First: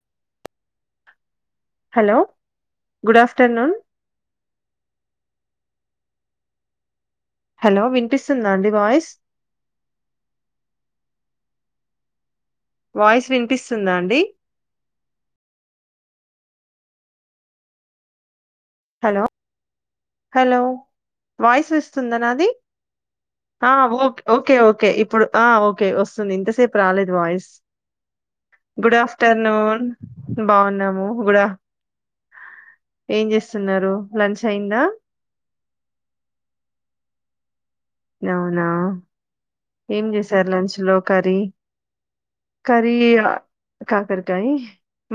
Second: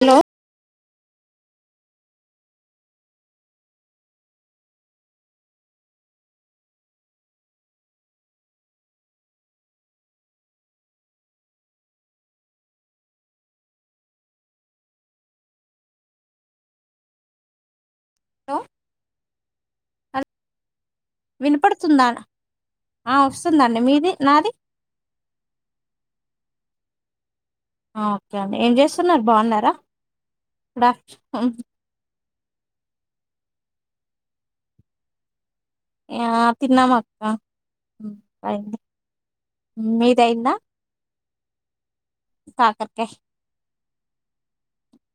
Hello hello good afternoon hello వినిపిస్తుందాఅండి voice voice వినిపిస్తుందా అండి హలో హలో హలో వాయిస్ వినపడుతుందా ఇస్తుందానాది ఆ ఆ వస్తుందండి ఓ మీది నాది ఓకే ఓకే ఇప్పుడు ఆ ఓకే వస్తుంది ఇంతసేపు రాలేదు వాయిస్ ఓకే అండి ఏం గుడ్ చేస్తున్నారు బాగున్నారా ఆఫ్టర్నూన్ గుడ్ బాగున్నాము గుడ్ ఆఫ్టర్నూన్ ఆఫ్ ఏం చేస్తున్నారు లంచ్ అయిందా ఆ తిన్నమాక్క అవునా ఏం చేసారు మీదయిందా లంచ్ లో కర్రీ కర్రీ కాకరకాయ కాకరికాయి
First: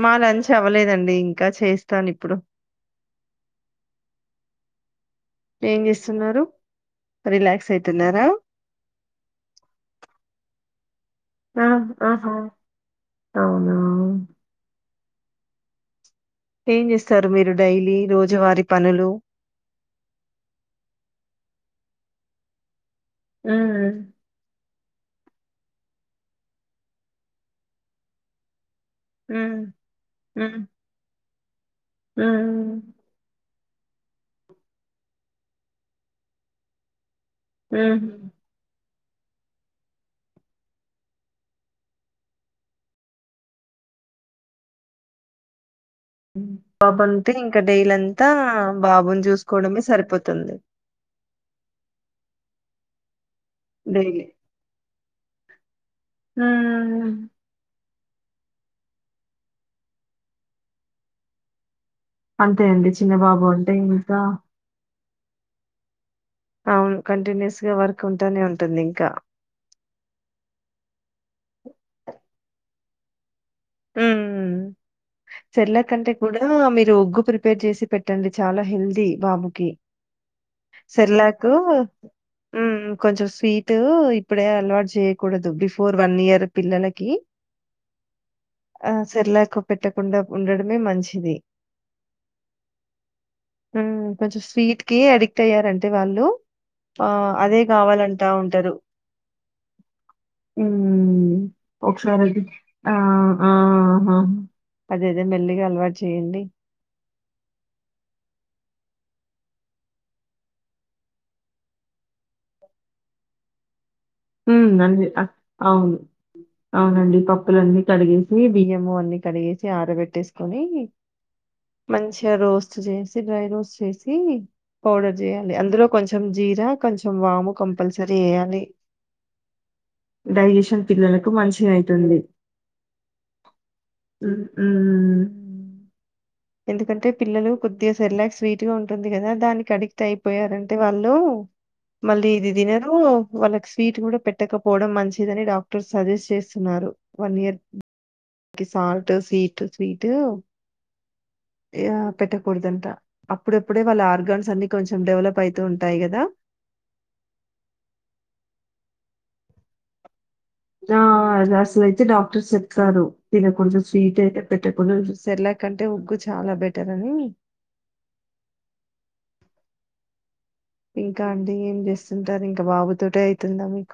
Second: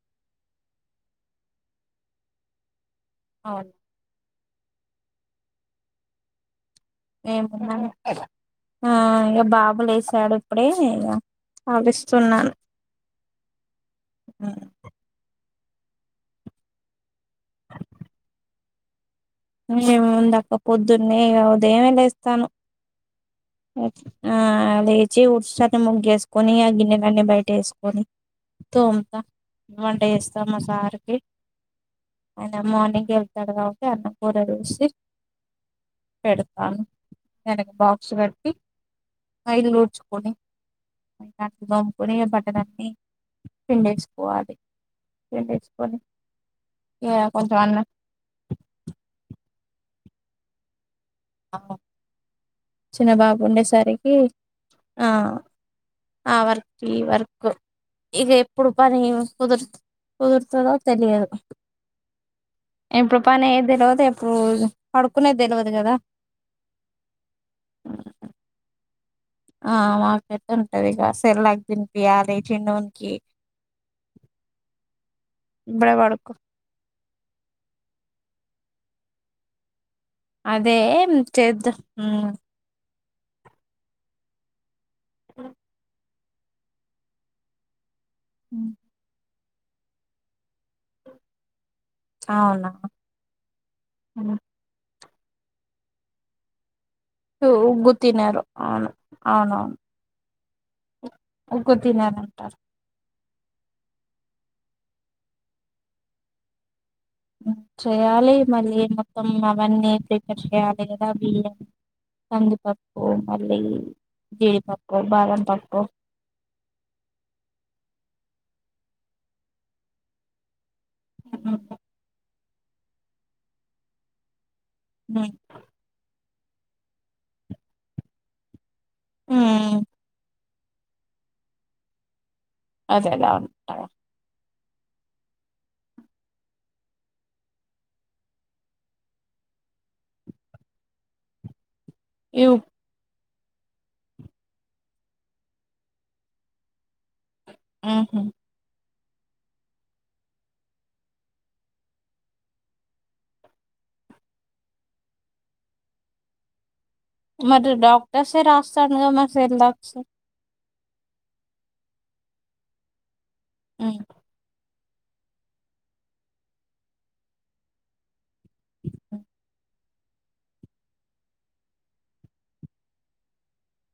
మా లంచ్ అవ్వలేదండి ఇంకా చేస్తాను ఇప్పుడు అవు ఏం చేస్తున్నారు రిలాక్స్ ఏమున్నా అయితున్నారా ఆ ఇక బాబులే చాడు ఇప్పుడే ఇక ఆ ఆహా ఆవిస్తున్నాను అవున ఏం చేస్తారు మీరు డైలీ రోజువారి పనులు ఏముందక్క పొద్దున్నే గ ఉదయమే లేస్తాను హ్మ్. ఆ లేచి ఉట్సని మగ్గేసుకొని ఆ గిన్నెలన్నీ బయట వేసుకొని తోముతా హ్మ్. వంట చేస్తా హ్మ్. మ సారికి ఆయనా హ్మ్. మార్నింగ్ వెళ్తాడు గా అన్నమ్ కూర చేసి పెడతాను దానికి హుహు. బాక్స్ కట్ ఇళ్ళు డ్చుకొని దోముకని బట్టలన్ని పిండేసుకోవాలి ఎంతేసుకొని బాబు అంతే ఇంకా డైలీ అంతా బాబుని చూస్ కుడమే సరిపోతుంది చిన్న బాబు ఉండేసరికి డైలీ. ఆ ఆ వర్క్ ఈ హ్మ్. వర్క్ ఇక ఎప్పుడు పని కుదురు కుదురుతదో తెలియదు అంతే అండి ఏ చిన్న ప్పుడు పని బాబు అయ్యేది అంటే తెలవదు ఇంకా ఎప్పుడు పడుకునేది తెలవదు కదా అవును కంటిన్యూస్ గా వర్క్ ఉంటానే ఉంటుంది ఇంకా ఆ మా పెద్ద ఉంటది ఇక సెరిలాక్ దినిపియాలి చిన్నవునికి ఊమ్ సర్లేక్ ఇప్పుడే కంటే పడుకో కూడా మీరు గ్గు ప్రిపేర్ చేసి పెట్టండి చాలా హెల్దీ బాబుకి అదే సెర్లాకు చేద్దాం ఉమ్ కొంచెం స్వీట్ ఇప్పుడే అలవాటు చేయకూడదు బిఫోర్ వన్ ఇయర్ పిల్లలకి ఆ సిర్లాకు పెట్టకుండా ఉండడమే మంచిది అవునా ఉమ్ కొంచెం స్వీట్ కి ఎడిక్ట్ అయ్యారంటే వాళ్ళు ఆ అదే ఉగ్గు గావాలంటా తినరు ఉంటారు అవును అవునవును ఉమ్ ఉగ్గు ఒకసారి అది తినరంటారు ఆఆ ఆహా అదేదే మెల్లిగా అలవాటు చెయ్యండి చేయాలి మళ్ళీ మొత్తం అవన్నీ ప్రిపేర్ చేయాలి గదా బియ్యం కంది పప్పు మళ్లీ ఉమ్ అండి అవును అవునండి పప్పులన్నీ కడిగే బియ్యము అన్ని కడిగేసి ఆరబెట్టేసుకొని మంచిగా రోస్ జేసి డ్రై రోస్ చేసి పౌడర్ చేయాలి అందులో కొంచెం కొంచెం జీరా కొంచెం వాము కంపల్సరి యేయాలి ఉమ్ డైజేషన్ పిల్లలకు మంచిగైతుంది అదేలా అవును [unintelligible] ఉఉమ్ ఎందుకంటే పిల్లలు కొద్దిగా సెర్లాక్ స్వీట్ గా ఉంటుంది గదా దానికి అడిక్ట్ అయిపోయారంటే వాళ్ళు మళ్ళీ ఇ ఇది దినరు వాళ్ళకి స్వీట్ కూడా పెట్టకపోవడం మంచిదని డాక్టర్ సజెస్ట్ చేస్తున్నారు వన్ ఇయర్ ఉమ్ హు సాల్ట్ స్వీట్ స్వీట్ యా పెట్టకూడదంట అప్పుడప్పుడే వాళ్ళ ఆర్గాన్స్ అన్ని కొంచెం డెవలప్ అయితూ ఉంటాయి గదా [inaudible] మరి డాక్టర్సే రాస్తానుగా మరి సెర్లాక్స్ ఆ అ అసలైతే డాక్టర్ చెప్తారు తినకూడదు ఉమ్. స్వీట్ అయితే పె ట్ట కూడదు సెర్లాక్ కంటే ఉగ్గు చాలా బెటర్ అని ఇ [inaudible] ఇంకా అండి ఏం జేస్తుంటారు ఇంకా బాబుతోటే ఐతుందా మీకు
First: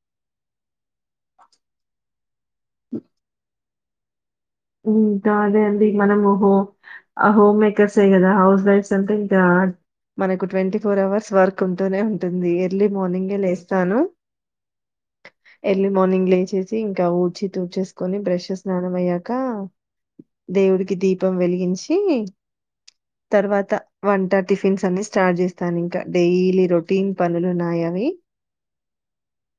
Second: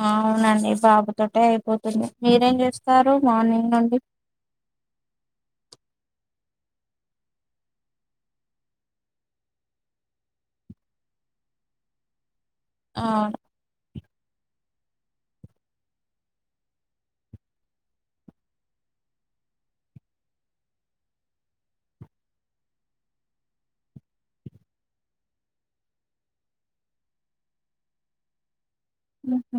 ఆ అవునండి బాబుతోటే అయిపోతుంది మీరేం జేస్తారు మార్నింగ్ నుండి ఉమ్ ఇంకా అదే అండి మనము హో హోమ్ మేకర్సే గదా హౌస్ వైఫ్స్ అంటే ఇంకా మనకు ట్వంటీ ఫోర్ అవర్స్ వర్క్ ఉంటూనే ఉంటుంది ఎర్లీ అవును మార్నింగే లేస్తాను ఎర్లీ మార్నింగ్ లేచేసి ఇంకా ఊడ్చి తూడ్చేసుకొని బ్రేష్ స్నానం అయ్యా కా దేవుడికి దీపం వెలిగించి తర్వాత వంట టిఫిన్స్ అన్ని స్టార్ట్ జేస్తాను ఇంకా డైలీ రొటీన్ పనులు న్నాయ్ అవి హుహూ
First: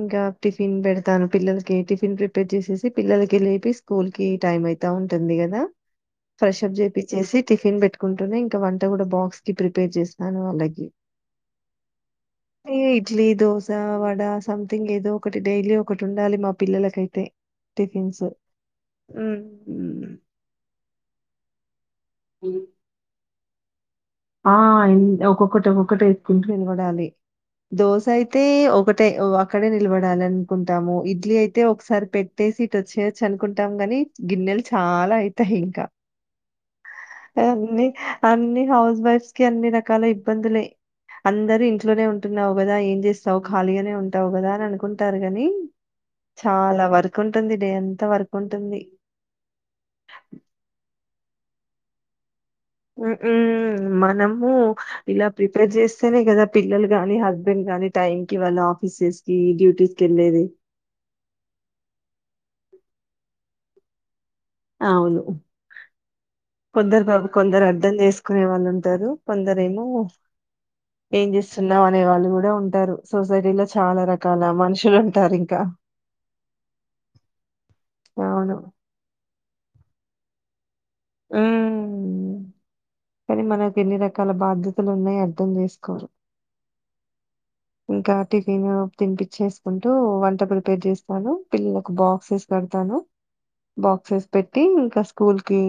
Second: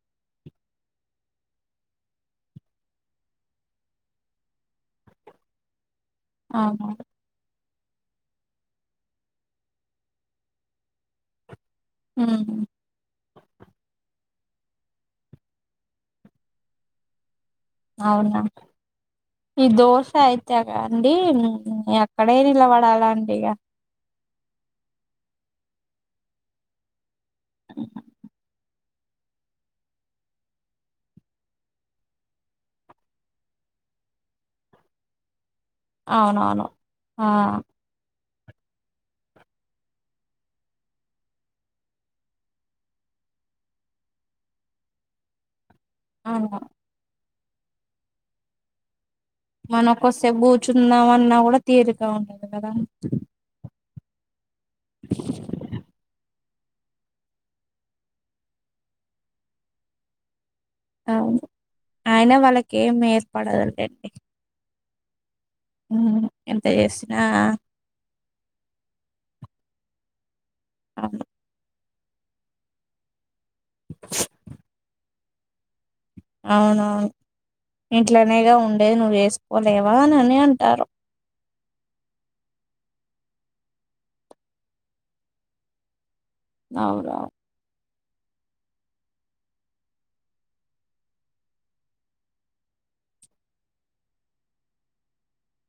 ఇంకా టిఫిన్ బెడతాను పిల్లలకి టిఫిన్ ప్రిపేర్ జేసేసి పిల్లలకి లే స్కూల్ కి టైం అయితా ఉంటుంది గదా ఫ్రెష్ అప్ అవునా చేపిచ్చేసి టిఫిన్ పెట్ కుంటూనే ఇంకా వంట గూడా బాక్స్ కి ప్రిపేర్ జేసినాను వాళ్ళకి ఉమ్. Tea idli dosa vada something ఏదో ఒకటి డైలీ ఒకటి ఉండాలి మా పిల్లలకైతే టిఫిన్స్ అవునా ఈ దోశ హ్మ్. అయితే అండి అక్కడే నిలబడాలండి ఇగ ఆ ఒక్కొక్కటి ఒక్కొక్కటి ఏసుకుంటూ నిలబడాలి దోశ అయితే ఒకటెే అక్కడే నిలబడాల అనుకుంటాము ఇడ్లీ అయితే ఒకసారి పెట్టేసి ఇటు వచ్చేయొచ్చు అనుకుంటాం గానీ కానీ గిన్నెలు చాలా అయితాయి ఇంకా అవునవును ఆ అన్ని అన్ని హౌస్ వైఫ్స్ కి అన్ని రకాల ఇబ్బందులే అందరూ ఇంట్లోనే ఉంటున్నావు గదా ఏం జేస్తావు ఖాళీగానే ఉంటావు గదా అని అనుకుంటారు గాని అవును చాలా వర్క్ ఉంటుంది డే అంత వర్క్ ఉంటుంది మన కొసేపు కూర్చుందామన్నా కూడా తీరీకా ఉండా ఉ ఉహ్మ్ మనము ఇలా ప్రిపేర్ చేస్తేనే కదా పిల్లలుగాని హస్బెండ్ గానీ టైం కి వాళ్ళ ఆఫీసెస్‌కి డ్యూటీస్‌కి ఏళ్ళేది అవును అయినా వాళ్ళకి ఏం ఏర్పడదులేండి అవును ఉమ్, ఎంత కొందరు చేసినా బాబు కొందరు అర్థం చేసుకునే వాళ్ళు ఉంటారు కొందరు ఏమో హ్మ్ అవును ఏం చేస్తున్నావ్ అనే వాళ్ళు కూడా ఉంటారు సో సొసైటీలో చాలా రకాల మనుషులు ఉంటారు ఇంకా అవునవును ఇంట్లనేగా అవును ఉండేది నువ్వు చేసుకోలేవా అనని అంటారు ఉహ్మ్ కానీ మనకు ఎన్ని రకాల బాధ్యతలు న్నాయి అర్థం చేసుకోరు అవురా ఇంకా టిఫిన్ తినిపిచ్చేసుకుంటూ వంట ప్రిపేర్ చేస్తాను పిల్లలకు బాక్సెస్ పెడ తాను బాక్సెస్ పెట్టి ఇంకా స్కూల్ కి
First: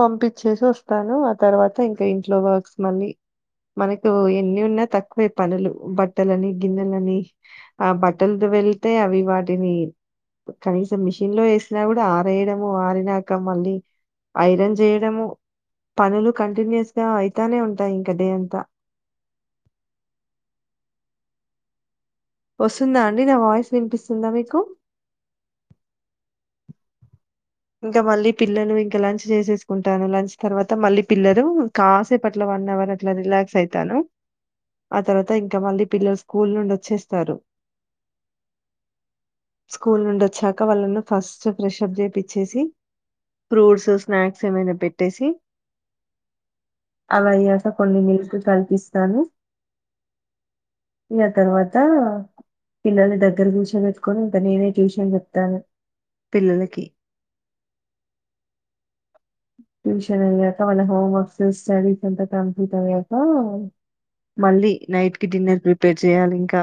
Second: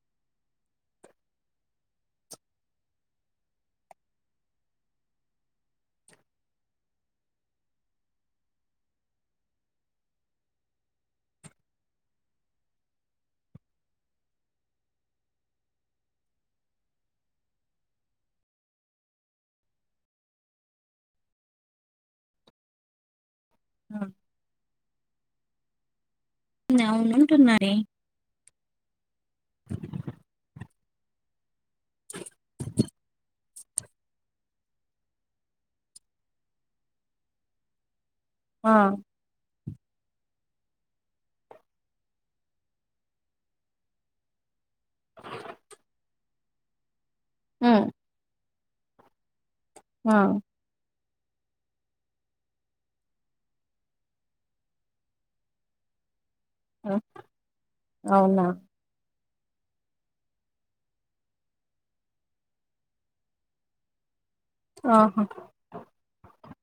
పంపించేసి వస్తాను ఆ తర్వాత ఇంకా ఇంట్లో వర్స్ మళ్ళీ మనకు ఎన్ని ఉన్నా తక్కువే పనులు బ ట్టలని గిన్నెలని ఆ బట్టలతో వెళ్తే అవి వాటిని కనీసం మిషన్ లో ఎసినా కూడా ఆరేయడము ఆరినాక మళ్ళీ ఐరన్ చేయడము పనులు కంటిన్యూస్‌గా అయితానే ఉంటాయి ఇంక డే అంతా [inaudible] వస్తుందా అండి నా వాయిస్ వినిపిస్తుందా మీకు అవును ఇంకా మళ్ళీ పిల్లలు ఇంకా లంచ్ చేసేసుకుంటాను లంచ్ తర్వాత మళ్ళీ పిల్లరు కాసేపు అట్ల వన్ అవర్ అట్లా రిలాక్స్ అయితాను ఆ తర్వాత ఇంకా మళ్ళీ పిల్లలు స్కూల్ నుండి వచ్చేస్తారు ఆ స్కూల్ నుండివొచ్చాక వాళ్ళని ఫస్ట్ ఫ్రెష్ప్ చేపి చ్చేసి ఫ్రూట్స్ స్నాక్ ఏమైనా పెట్టేసి అవి అయ్యాక ఉమ్ కొన్ని మిల్క్ కల్పిస్తాను ఆ ఇగ తర్వాత పిల్లల్ని దగ్గర కూర్చో పెట్టుకొని ఇంకా నేనే ట్యూషన్ చేప్తాను పిల్లలకి ఆ, అవునా ట్యూషన్ అయ్యాక వల్ల హోమ్ వర్క్స్ స్టడీస్ అంతా కంప్లీట్ అయ్యాక మళ్ళీ ఆహా నైట్‌కి డిన్నర్ ప్రిపేర్ చేయాలి ఇంకా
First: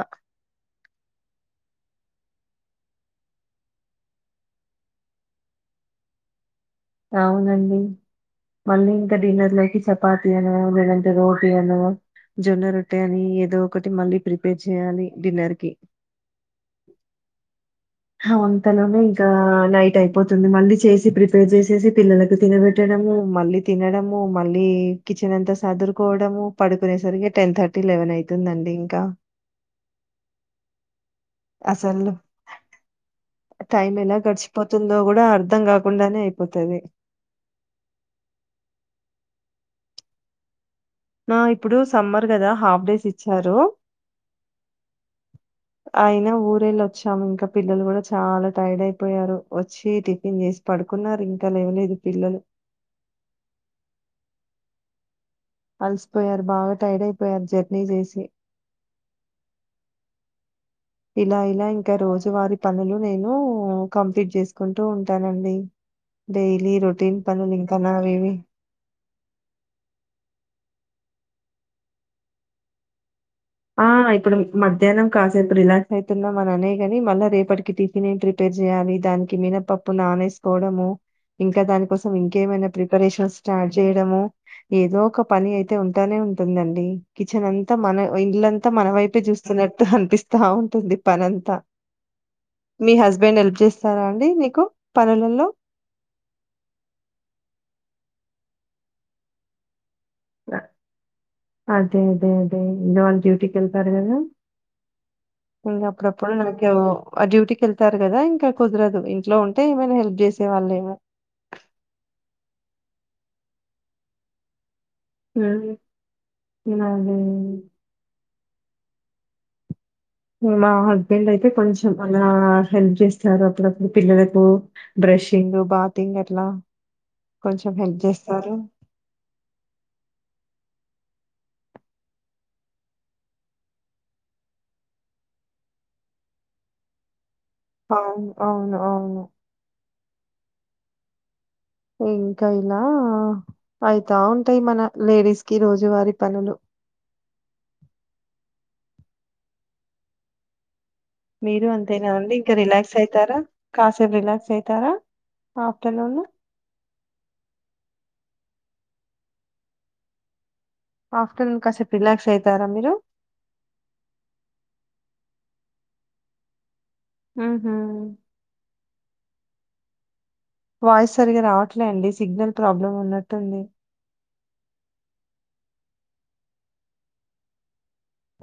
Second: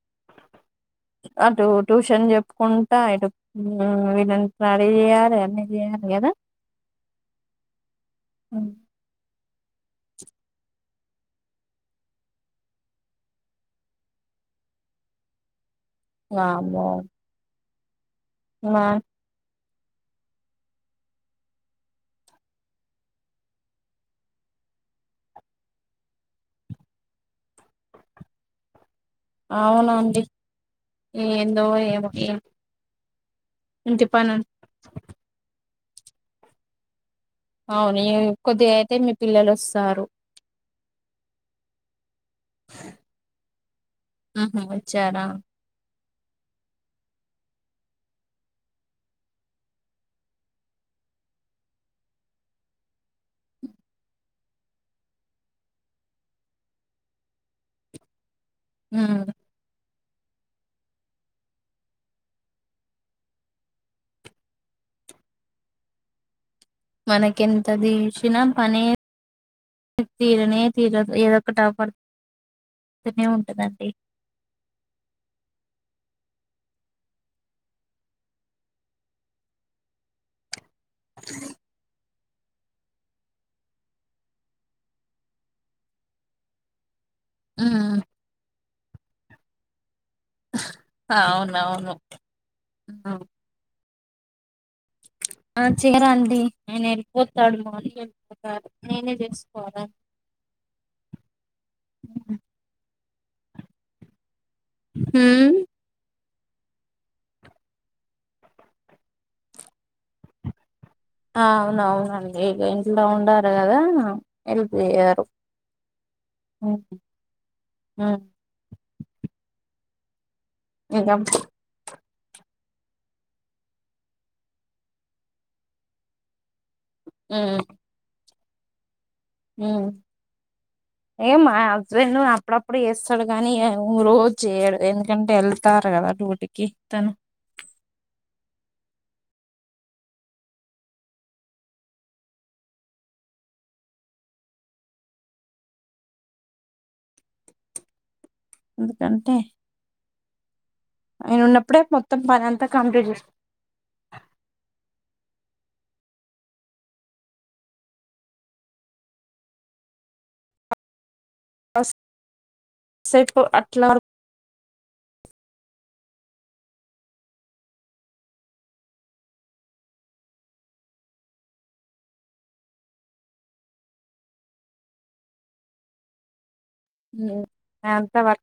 ఉంట ఇడు హ్మ్ వీళ్ళని రెడీ చేయాలి అన్ని చేయాలి కదా అవునండి మళ్ళీ ఇంకా డిన్నర్ లోకి చపాతీ అనో లేదంటే రోటీ అనో జొన్న రొట్టె అని ఏదో ఒకటి మళ్ళీ ప్రిపేర్ చేయాలి డిన్నర్ కి వామ్మో మా అంతలోనే ఇంకా నై ట్ అయిపోతుంది మళ్ళీ చేసి ప్రిపేర్ చేసేసి పిల్లలకు తినబెట్టడము మళ్ళీ తినడము మళ్ళీ కిచెన్ అంతా సదురుకోవడము పడుకునే సరికి టెన్ థర్టీ లెవెన్ అయితుందండి ఇంకా అవునాండి అసలు టైం ఇంటి ఎలా పని గడిచిపోతుందో కూడా అర్ధం కా కుండానే అయిపోతాది అవును ఇగ కొద్దిగా అయితే మీ పిల్లలు వసారు హ ఇప్పుడు సమ్మర్ కదా హాఫ్ డేస్ ఇచ్చారు ఆహా వచ్చారా అయినా ఊరెళ్ళి వచ్చాము ఇంకా పిల్లలు కూడా చాలా టైడ్ అయిపోయారు వచ్చి టిఫిన్ చేసి పడు కున్నారు ఇంక లేవలేదు పిల్లలు [inaudible] అలసిపోయారు. బాగా టైడ్ అయిపోయారు జర్నీ చేసి. ఉ ఇలా ఇలా ఇంకా రోజువారి పనులు నేను కంప్లీట్ చేసుకుంటు ఉంటానండి. డే మనకి ఎంత దీసిన పని తీరనే తీరదు ఏదోకటి ఆ పడ్ తునే ఆ ఇప్పుడు మధ్యాహ్నం కాసేపు రిలాక్స్ అయి తున్నం అని అనే కాని, మళ్ళ రేపటికి టిఫిన్ ఏం ప్రిపేర్ చేయాలి, దానికి మీనపప్పు నానేేసుకో ము ఇంక దాని కోసం ఇంకేమైనా ప్రిపరేషన్ స్టార్ట్ చేయడము. ఏదో ఒక పని అయితే ఉంటానే ఉంటుందండి. కిచెన్ అంతా, మన ఉమ్ ఇల్లంతా మన వైపే చూస్తున్నట్టు అనిపిస్ తా వుంటుంది పనంత. అవునవును మీ మ్మ్. హస్బెండ్ హెల్ప్ చేస్తారా అండి మీకు? పనులలో? ఆ చేయరండి. ఆయన ఎళ్ళిపోతాడు, మార్నింగ్ ఎళ్ళిపోతారు. నేనే చేసుకోవాల. అదే అదే అదే ఇంగ వాళ్ళు డ్యూటీకి వెళ్తారు కదా. ఊ పుడు నాకేవో ఆ డ్యూటీకి ఎళ్తారు కదా ఇంకా కుదరదు. ఇంట్లో ఉంటే ఏమైనా హెల్ప్ చేసే వాళ్లేమో. ఆ అవునవునండి ఇగ ఇంట్లో ఉండరు కదా. ఎల్ వేయరు హ్మ్. ఉహు అదే. ఉ మా ఇక హస్బెండ్ అయితే కొంచం అలా హెల్ప్ చేస్తారు అప్పుడప్పుడు పిల్లలకు బ్రెషింగ్ బాతింగ్ అట్లా కొంచెం హెల్ప్ చేస్తారు. ఉ [inaudible] ఇ మా హస్బెండ్ అప్పుడప్పుడు చేస్తడు కానీ, ఇగ రోజు చేయడు ఎందుకంటే ఎళ్తారు కదా. డుటీకి తను అవును అవును అవును ఇంక ఇలా అయితా ఉంటయి మన లేడీస్ కి రోజువారీ పనులు. [inaudible] ఎందుకంటే ఆయన మీరు ఉన్నప్పుడే అంతేనా మొత్తం అండి, పని ఇంక అంతా రిలాక్స్ కంప్లీట్ అయితారా కాసేపు రిలాక్స్ అయితారా? ఆఫ్టర్నూన్ ఆఫ్టర్నూన్ కాసేపు చేసేపు రిలాక్స్ అయితారా మీరు? అట్లా ఉహు వాయిస్ సరిగ రావట్లే అండి, సిగ్నల్ ప్రాబ్లం ఉన్నట్టుంది. [inaudible]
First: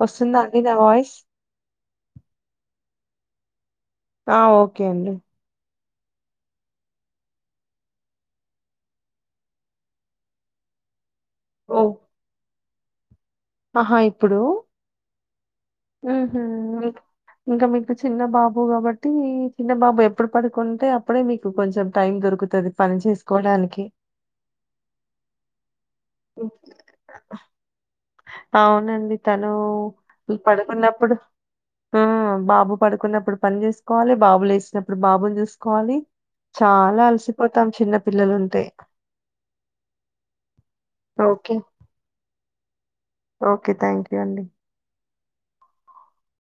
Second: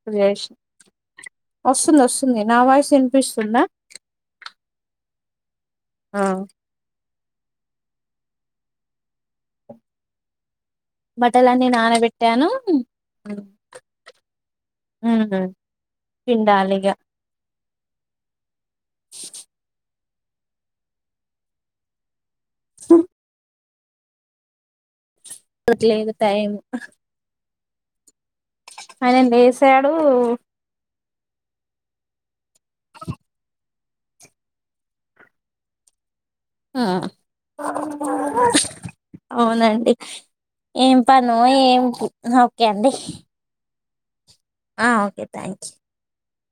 వస్తుందా అండి నా వాయిస్ వసుంది వసుంది నా వాయిసు ఇన్ పిస్తుందా ఆ ఓకే అండి ఆ బట్టలన్నీ ఓ నానబెట్టాను. ఉమ్ ఆహా ఇప్పుడు పిండాలిగా చిన్న బాబు కాబట్టి, చిన్న బాబు ఎప్పుడు పడుకుంటే అప్పుడే మీకు కొంచెం టైం దొరుకు తది పని చేసుకోడానికి ట్లేదు టైము అవునండి తను లేసాడు ఇ పడుకున్నప్పుడు ఊ బాబు పడుకున్నప్పుడు పని చేసుకోవాలి, బాబులు లేసినప్పుడు బాబుని చూసుకోవాలి. ఆ చాలా అలసిపోతాం చిన్న పిల్లలుంటే అవునండి ఏం పనో ఓకే ఏం ఇపు ఓకే అండి ఓకే థ్యాంక్ యూ అండి ఆ ఓకే థ్యాంక్యూ